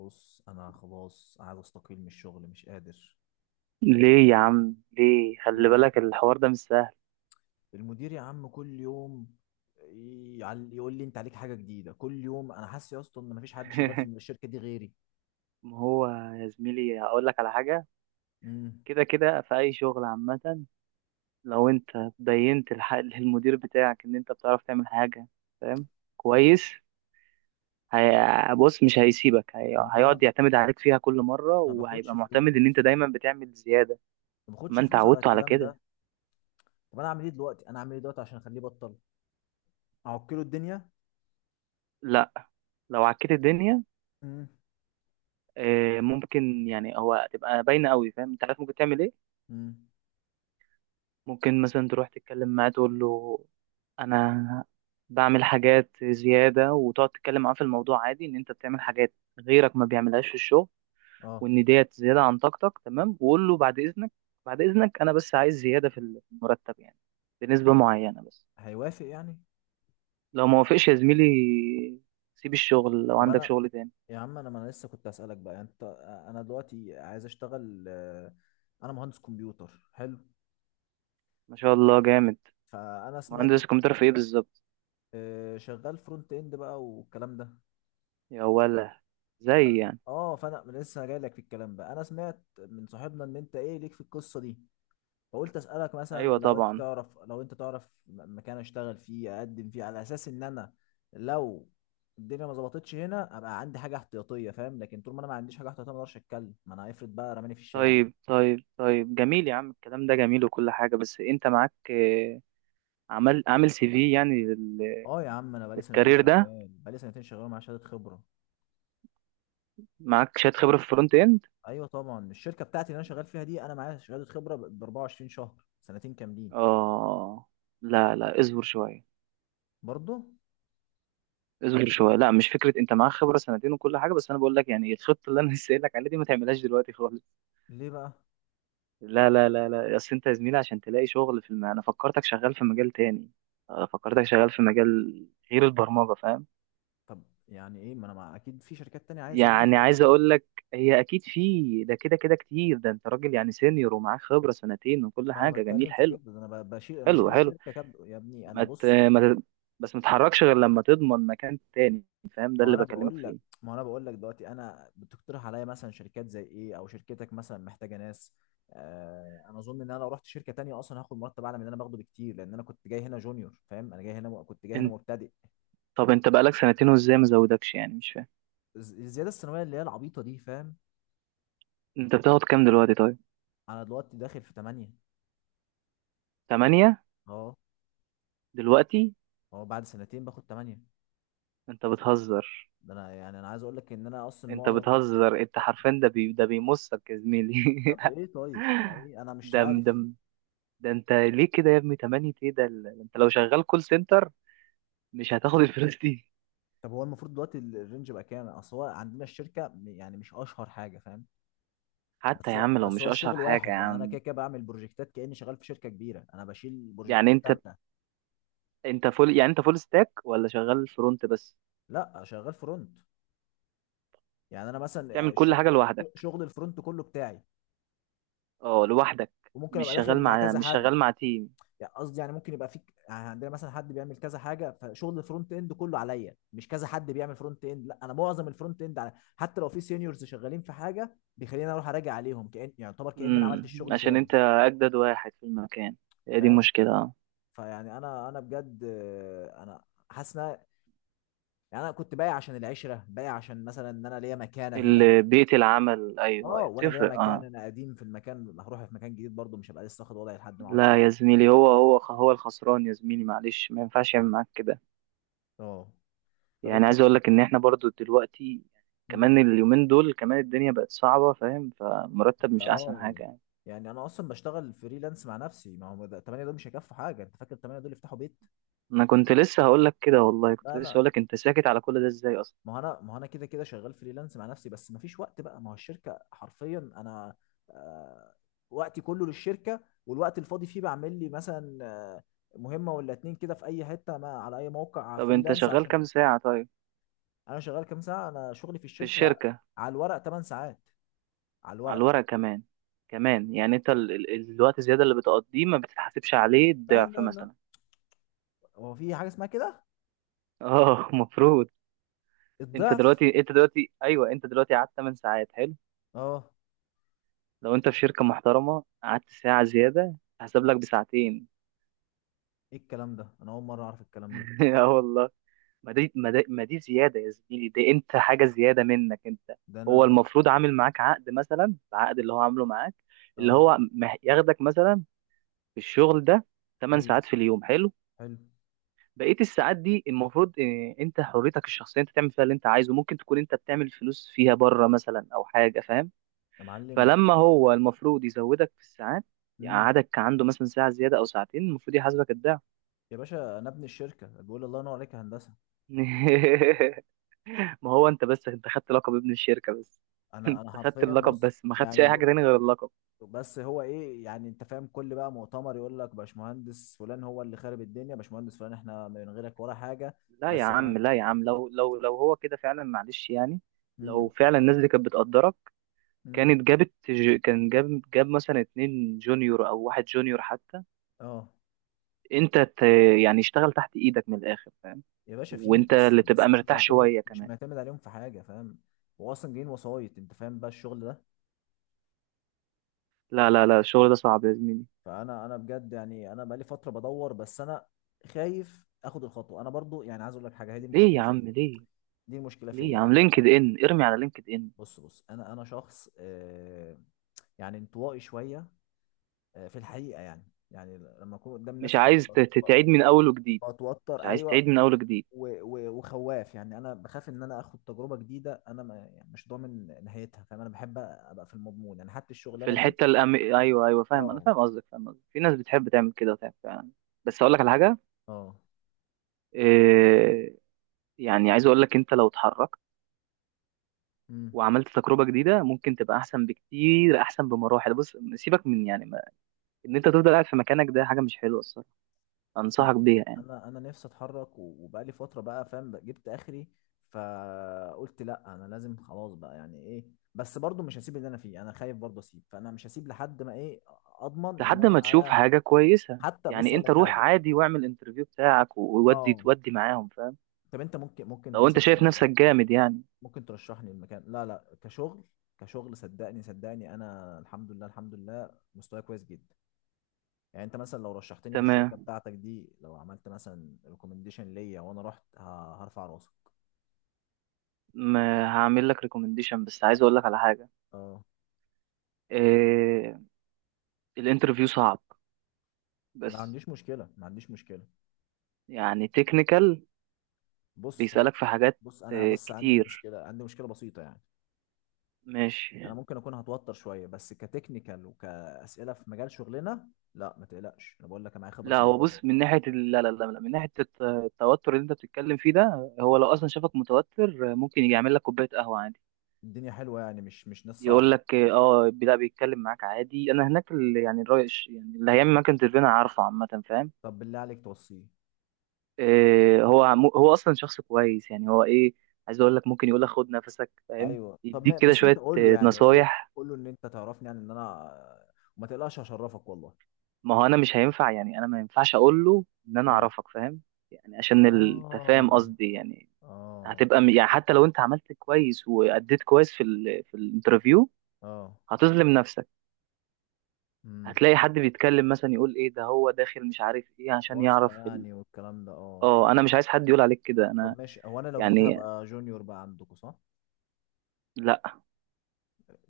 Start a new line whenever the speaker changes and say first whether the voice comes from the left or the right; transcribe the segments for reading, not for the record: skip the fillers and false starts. left: بص، انا خلاص عايز استقيل من الشغل، مش قادر.
right: ليه يا عم ليه؟ خلي
left: يعني
right: بالك الحوار ده مش سهل.
left: المدير يا عم كل يوم يقول لي انت عليك حاجه جديده كل يوم. انا حاسس يا اسطى ان مفيش حد شغال في الشركه دي غيري.
right: ما هو يا زميلي هقول لك على حاجة.
left: امم
right: كده كده في أي شغل عامة، لو أنت بينت للمدير بتاعك إن أنت بتعرف تعمل حاجة، فاهم؟ كويس.
left: طب
right: بص مش هيسيبك،
left: طب ما انا
right: هيقعد يعتمد عليك فيها كل مرة
left: ما باخدش
right: وهيبقى معتمد إن أنت
left: فلوس،
right: دايما بتعمل زيادة.
left: ما
right: ما
left: باخدش
right: أنت
left: فلوس على
right: عودته على
left: الكلام
right: كده.
left: ده. طب انا اعمل ايه دلوقتي، انا اعمل ايه دلوقتي عشان اخليه يبطل. اعكله الدنيا.
right: لا، لو عكيت الدنيا
left: امم
right: ممكن يعني هو تبقى باينة قوي، فاهم؟ أنت عارف ممكن تعمل إيه.
left: امم
right: ممكن مثلا تروح تتكلم معاه تقول له انا بعمل حاجات زيادة، وتقعد تتكلم معاه في الموضوع عادي ان انت بتعمل حاجات غيرك ما بيعملهاش في الشغل،
left: اه
right: وان ديت زيادة عن طاقتك، تمام؟ وقول له بعد اذنك، بعد اذنك انا بس عايز زيادة في المرتب يعني، بنسبة معينة بس.
left: هيوافق يعني؟
right: لو ما وافقش يا زميلي سيب الشغل لو
left: طب
right: عندك
left: انا
right: شغل تاني.
left: يا عم، انا ما انا لسه كنت اسالك بقى، يعني انت. انا دلوقتي عايز اشتغل. انا مهندس كمبيوتر حلو.
right: ما شاء الله جامد.
left: فانا سمعت.
right: مهندس كمبيوتر في ايه بالظبط؟
left: شغال فرونت اند بقى والكلام ده.
right: يا ولا زي يعني؟
left: اه، فانا لسه جايلك في الكلام بقى. انا سمعت من صاحبنا ان انت ايه ليك في القصه دي. فقلت اسالك،
right: ايوه
left: مثلا لو انت
right: طبعا.
left: تعرف، لو انت تعرف مكان اشتغل فيه، اقدم فيه على اساس ان انا لو الدنيا ما ظبطتش هنا ابقى عندي حاجه احتياطيه، فاهم. لكن طول ما انا ما عنديش حاجه احتياطيه ما اقدرش اتكلم، ما انا هيفرض بقى رماني في الشارع.
right: طيب طيب طيب، جميل يا عم، الكلام ده جميل وكل حاجة، بس انت معاك عمل عامل سي في يعني
left: اه يا عم، انا بقالي سنتين
right: للكارير ده؟
left: شغال، بقالي سنتين شغال مع شهاده خبره.
right: معاك شهادة خبرة في الفرونت اند؟
left: ايوه طبعا، الشركه بتاعتي اللي انا شغال فيها دي، انا معايا شهاده خبره ب 24 شهر، سنتين كاملين.
right: اه، لا لا، اصبر شوية،
left: برضه.
right: اصبر شوية، لا مش فكرة، انت معاك خبرة سنتين وكل حاجة، بس انا بقول لك يعني الخطة اللي انا لسه قايل لك عليها دي ما تعملهاش دلوقتي خالص.
left: ليه بقى؟
right: لا لا لا لا، اصل انت يا زميلي عشان تلاقي شغل في انا فكرتك شغال في مجال تاني، فكرتك شغال في مجال غير البرمجة، فاهم؟
left: طب يعني ايه؟ ما انا مع... اكيد في شركات تانية عايزه ناس
right: يعني
left: برضه
right: عايز
left: يعني.
right: اقول لك هي اكيد في ده، كده كده كتير، ده انت راجل يعني سينيور ومعاك خبره سنتين وكل
left: ما انا
right: حاجه، جميل
left: بتكلم في
right: حلو
left: كده، ده انا بشيل، انا
right: حلو
left: شايل
right: حلو.
left: الشركه كب... يا ابني انا
right: ما ت...
left: بص.
right: ما ت... بس ما تتحركش غير لما تضمن مكان تاني، فاهم؟ ده
left: ما
right: اللي
left: انا
right: بكلمك
left: بقول لك
right: فيه.
left: ما انا بقول لك دلوقتي، انا بتقترح عليا مثلا شركات زي ايه، او شركتك مثلا محتاجه ناس؟ آه، انا اظن ان انا لو رحت شركه تانية اصلا هاخد مرتب اعلى من اللي انا باخده بكتير، لان انا كنت جاي هنا جونيور، فاهم. انا جاي هنا كنت جاي هنا
right: انت،
left: مبتدئ.
right: طب انت بقالك سنتين وازاي ما زودكش يعني؟ مش فاهم.
left: الزياده السنويه اللي هي العبيطه دي، فاهم.
right: انت بتاخد كام دلوقتي طيب؟
left: انا دلوقتي داخل في 8.
right: تمانية؟
left: اه.
right: دلوقتي؟
left: اه بعد سنتين باخد 8.
right: انت بتهزر،
left: ده انا يعني، انا عايز اقول لك ان انا اصلا
right: انت
left: معظم...
right: بتهزر، انت حرفيا ده ده بيمصك يا زميلي.
left: طب ايه، طيب ما ايه، انا مش
right: ده
left: عارف.
right: ده ده انت ليه كده يا ابني؟ تمانية ايه ده؟ انت لو شغال كول سنتر مش هتاخد الفلوس دي.
left: طب هو المفروض دلوقتي الرينج بقى كام؟ اصل هو عندنا الشركه يعني مش اشهر حاجه، فاهم.
right: حتى يا
left: بس
right: عم لو
left: بس
right: مش
left: هو
right: اشهر
left: الشغل
right: حاجه يا
left: واحد يعني. انا كده
right: عم.
left: كده بعمل بروجكتات كاني شغال في شركه كبيره، انا بشيل
right: يعني
left: بروجكتات
right: انت،
left: كامله.
right: انت فول، يعني انت فول ستاك ولا شغال فرونت بس؟
left: لا شغال فرونت. يعني انا مثلا
right: بتعمل كل حاجه لوحدك؟
left: شغل الفرونت كله بتاعي،
right: اه لوحدك؟
left: وممكن
right: مش
left: ابقى
right: شغال
left: داخل مع
right: مع
left: كذا
right: مش
left: حد.
right: شغال مع تيم؟
left: يعني قصدي، يعني ممكن يبقى فيك، يعني عندنا مثلا حد بيعمل كذا حاجه، فشغل الفرونت اند كله عليا، مش كذا حد بيعمل فرونت اند، لا انا معظم الفرونت اند على. حتى لو في سينيورز شغالين في حاجه، بيخليني اروح اراجع عليهم، كأن يعني، يعتبر كأن انا عملت
right: امم،
left: الشغل
right: عشان
left: تاني،
right: انت اجدد واحد في المكان، هي دي
left: فاهم.
right: مشكله اه.
left: فيعني انا بجد، انا حاسس يعني انا كنت بايع عشان العشره، بايع عشان مثلا ان انا ليا مكانه هنا.
right: اللي بيئه العمل، ايوه
left: اه، وانا ليا
right: بتفرق
left: مكان،
right: اه.
left: انا قديم في المكان. هروح في مكان جديد برضه، مش هبقى لسه واخد وضعي لحد ما اقعد شويه.
right: لا يا زميلي، هو الخسران يا زميلي، معلش ما ينفعش يعمل معاك كده.
left: اه. طب
right: يعني عايز اقول لك ان احنا برضو دلوقتي
left: انت.
right: كمان، اليومين دول كمان الدنيا بقت صعبه، فاهم؟ فمرتب مش احسن
left: اه،
right: حاجه.
left: يعني انا اصلا بشتغل فريلانس مع نفسي، ما هو ده 8 دول مش هيكفوا حاجه. انت فاكر 8 دول يفتحوا بيت؟
right: انا كنت لسه هقول لك كده، والله
left: لا
right: كنت لسه
left: لا،
right: هقول لك، انت ساكت على كل ده ازاي اصلا؟
left: ما هو انا، ما هو انا كده كده شغال فريلانس مع نفسي، بس ما فيش وقت بقى. ما هو الشركه حرفيا انا، آه وقتي كله للشركه. والوقت الفاضي فيه بعمل لي مثلا مهمه ولا اتنين كده في اي حته، ما على اي موقع
right: طب انت
left: فريلانس،
right: شغال كام
left: عشان.
right: ساعة طيب؟
left: انا شغال كام ساعه، انا شغلي في
right: في
left: الشركه
right: الشركة؟
left: على الورق 8 ساعات، على
right: على
left: الورق.
right: الورق؟ كمان، كمان يعني انت الوقت الزيادة اللي بتقضيه ما بتتحاسبش عليه
left: لا
right: الضعف
left: لا لا
right: مثلا؟
left: هو في حاجه اسمها كده،
right: اه المفروض. انت
left: الضعف.
right: دلوقتي، انت دلوقتي ايوه، انت دلوقتي قعدت 8 ساعات حلو،
left: اه،
right: لو انت في شركة محترمة قعدت ساعة زيادة هحسب لك بساعتين.
left: ايه الكلام ده، انا اول مره اعرف الكلام ده.
right: اه والله. ما دي زيادة يا زميلي، دي انت حاجة زيادة منك انت.
left: ده
right: هو
left: انا.
right: المفروض عامل معاك عقد مثلا، العقد اللي هو عامله معاك اللي
left: اه.
right: هو ياخدك مثلا في الشغل ده 8
left: ايوه.
right: ساعات في اليوم، حلو.
left: حلو.
right: بقية الساعات دي المفروض انت حريتك الشخصية انت تعمل فيها اللي انت عايزه، ممكن تكون انت بتعمل فلوس فيها بره مثلا او حاجة، فاهم؟
left: يا معلم
right: فلما
left: ده.
right: هو المفروض يزودك في الساعات،
left: امم.
right: يقعدك عنده مثلا ساعة زيادة او ساعتين، المفروض يحاسبك الضعف.
left: يا باشا، انا ابن الشركه بيقول. الله ينور عليك يا هندسه.
right: ما هو انت بس انت خدت لقب ابن الشركة بس،
left: انا
right: انت
left: انا
right: خدت
left: حرفيا
right: اللقب
left: بص
right: بس ما خدتش
left: يعني
right: اي حاجة تاني غير اللقب.
left: بس هو ايه يعني؟ انت فاهم، كل بقى مؤتمر يقول لك باشمهندس فلان هو اللي خارب الدنيا، باشمهندس فلان احنا من غيرك ولا حاجه.
right: لا يا
left: بس انا.
right: عم، لا يا عم، لو هو كده فعلا معلش يعني، لو
left: امم.
right: فعلا الناس دي كانت بتقدرك
left: امم.
right: كانت جابت ج- كان جاب جاب مثلا اتنين جونيور او واحد جونيور حتى،
left: اه.
right: انت ت... يعني اشتغل تحت ايدك من الاخر، فاهم؟
left: يا باشا، فيه،
right: وانت
left: بس
right: اللي تبقى
left: بس مش
right: مرتاح
left: معتمد،
right: شوية
left: مش
right: كمان.
left: معتمد عليهم في حاجه، فاهم. هو اصلا جايين وسايط، انت فاهم بقى الشغل ده.
right: لا الشغل ده صعب يا زميلي.
left: فانا، انا بجد يعني، انا بقالي فتره بدور، بس انا خايف اخد الخطوه. انا برضو يعني عايز اقول لك حاجه، هي دي
right: ليه
left: المشكله
right: يا عم
left: فيا،
right: ليه؟
left: دي المشكله
right: ليه يا
left: فيا
right: عم؟
left: انا.
right: لينكد ان، ارمي على لينكد ان.
left: بص بص انا شخص، يعني انطوائي شويه، في الحقيقه يعني. يعني لما اكون قدام
right: مش
left: الناس وكده،
right: عايز تعيد من اول وجديد؟
left: بتوتر،
right: مش عايز تعيد
left: ايوه.
right: من اول وجديد؟
left: وخواف يعني. انا بخاف ان انا اخد تجربه جديده، انا ما يعني مش ضامن نهايتها، فاهم. انا بحب ابقى في المضمون، يعني حتى
right: في
left: الشغلانه دي.
right: الحته ايوه ايوه فاهم، انا
left: اه.
right: فاهم قصدك، فاهم قصدك، في ناس بتحب تعمل كده وتعمل فعلا. بس اقول لك على حاجه،
left: اه.
right: إيه... يعني عايز اقول لك انت لو اتحركت
left: امم.
right: وعملت تجربه جديده ممكن تبقى احسن بكتير، احسن بمراحل. بص سيبك من يعني ما... ان انت تفضل قاعد في مكانك ده حاجه مش حلوه الصراحه،
left: أه،
right: انصحك بيها يعني.
left: انا، انا نفسي اتحرك، وبقالي فتره بقى، فاهم بقى، جبت اخري. فقلت لا، انا لازم خلاص بقى، يعني ايه. بس برضو مش هسيب اللي انا فيه، انا خايف برضو اسيب، فانا مش هسيب لحد ما ايه، اضمن ان
right: لحد
left: انا
right: ما تشوف
left: معايا.
right: حاجه كويسه
left: حتى بص
right: يعني،
left: اقول
right: انت
left: لك
right: روح
left: حاجه.
right: عادي واعمل انترفيو بتاعك وودي
left: اه.
right: تودي معاهم، فاهم؟
left: طب انت
right: لو انت شايف نفسك جامد يعني.
left: ممكن ترشحني المكان. لا لا، كشغل، كشغل. صدقني صدقني، انا الحمد لله، الحمد لله مستواي كويس جدا. يعني انت مثلا لو رشحتني في الشركه
right: تمام،
left: بتاعتك دي، لو عملت مثلا ريكومنديشن ليا، وانا رحت هرفع راسك.
right: ما هعمل لك ريكومنديشن، بس عايز اقول لك على حاجه،
left: اه،
right: آه، الانترفيو صعب
left: ما
right: بس،
left: عنديش مشكلة، ما عنديش مشكلة.
right: يعني تكنيكال،
left: بص هو،
right: بيسألك في حاجات
left: بص أنا بس عندي
right: كتير.
left: مشكلة، عندي مشكلة بسيطة يعني.
right: ماشي.
left: أنا ممكن أكون هتوتر شوية، بس كتكنيكال وكأسئلة في مجال شغلنا، لا ما تقلقش، أنا بقول لك، أنا معايا خبرة
right: لا هو بص
left: سنتين.
right: من ناحية لا لا لا لا، من ناحية التوتر اللي انت بتتكلم فيه ده، هو لو اصلا شافك متوتر ممكن يجي يعمل لك كوباية قهوة عادي،
left: الدنيا حلوة يعني، مش مش ناس
right: يقول
left: صعبة.
right: لك اه لا بيتكلم معاك عادي. انا هناك يعني الراي يعني اللي هيعمل معاك انترفيو انا عارفه عامة، فاهم؟
left: طب بالله عليك توصيه.
right: هو هو اصلا شخص كويس يعني، هو ايه، عايز اقول لك ممكن يقول لك خد نفسك، فاهم؟
left: أيوه، طب ما
right: يديك كده
left: بس أنت
right: شوية
left: قول له، يعني قول له،
right: نصايح.
left: قول له إن أنت تعرفني، يعني إن أنا، وما تقلقش هشرفك والله.
right: ما هو انا مش هينفع، يعني انا ما ينفعش اقول له ان انا
left: أه.
right: اعرفك، فاهم؟ يعني عشان التفاهم
left: آه.
right: قصدي يعني،
left: آه.
right: يعني حتى لو انت عملت كويس واديت كويس في ال في الانترفيو
left: آه.
right: هتظلم نفسك.
left: امم.
right: هتلاقي حد بيتكلم مثلا يقول ايه ده، هو داخل مش عارف ايه، عشان
left: واسطة
right: يعرف
left: يعني والكلام ده، أه.
right: اه انا مش عايز حد يقول عليك كده، انا
left: طب ماشي. هو انا لو جيت
right: يعني.
left: هبقى جونيور بقى عندكم؟ صح،
right: لا،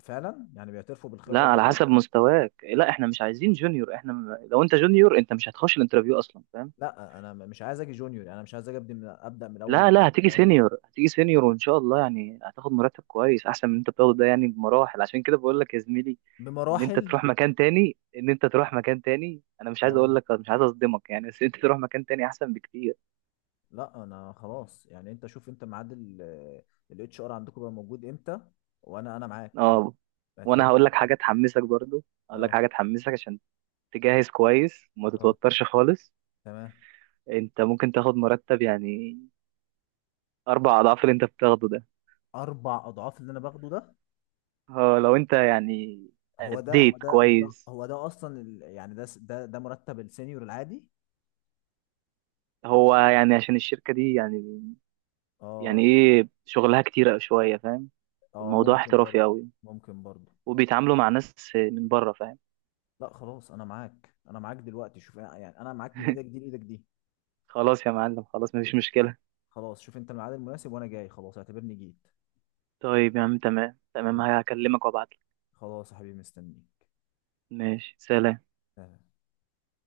left: فعلا يعني بيعترفوا
right: لا
left: بالخبره
right: على
left: بره.
right: حسب مستواك، لا احنا مش عايزين جونيور، لو انت جونيور انت مش هتخش الانترفيو اصلا، فاهم؟
left: لا، انا مش عايز اجي جونيور، يعني انا مش عايز اجي ابدا من الاول
right: لا
left: وجديد،
right: لا، هتيجي
left: فاهم.
right: سينيور، هتيجي سينيور وان شاء الله، يعني هتاخد مرتب كويس احسن من انت بتاخده ده يعني بمراحل، عشان كده بقول لك يا زميلي ان انت
left: بمراحل.
right: تروح مكان تاني، ان انت تروح مكان تاني، انا مش عايز
left: اه،
right: اقول لك، مش عايز اصدمك يعني، بس انت تروح مكان تاني احسن بكتير.
left: لا انا خلاص يعني. انت شوف، انت ميعاد الـ HR عندكم بقى موجود امتى، وانا معاك،
right: اه، وانا
left: اعتبرني
right: هقول
left: أنا
right: لك
left: موجود.
right: حاجه تحمسك برضو، هقول لك
left: اه.
right: حاجه تحمسك عشان تجهز كويس وما
left: اه.
right: تتوترش خالص.
left: تمام.
right: انت ممكن تاخد مرتب يعني اربع اضعاف اللي انت بتاخده ده.
left: 4 اضعاف اللي انا باخده ده.
right: اه لو انت يعني
left: هو ده هو
right: اديت
left: ده هو ده
right: كويس.
left: هو ده اصلا يعني، ده س- ده ده مرتب السينيور العادي.
right: هو يعني عشان الشركه دي يعني، يعني
left: اه.
right: ايه، شغلها كتير شويه، فاهم؟
left: اه،
right: الموضوع
left: ممكن
right: احترافي
left: برضه.
right: قوي،
left: ممكن برضه.
right: وبيتعاملوا مع ناس من بره، فاهم؟
left: لا خلاص، انا معاك، انا معاك دلوقتي. شوف يعني، انا معاك من ايدك دي لايدك دي.
right: خلاص يا معلم، خلاص مفيش مشكله.
left: خلاص، شوف انت الميعاد المناسب وانا جاي، خلاص اعتبرني جيت.
right: طيب يا عم، تمام تمام،
left: يعني،
right: هكلمك وابعتلك.
left: خلاص يا حبيبي مستنيك.
right: ماشي، سلام.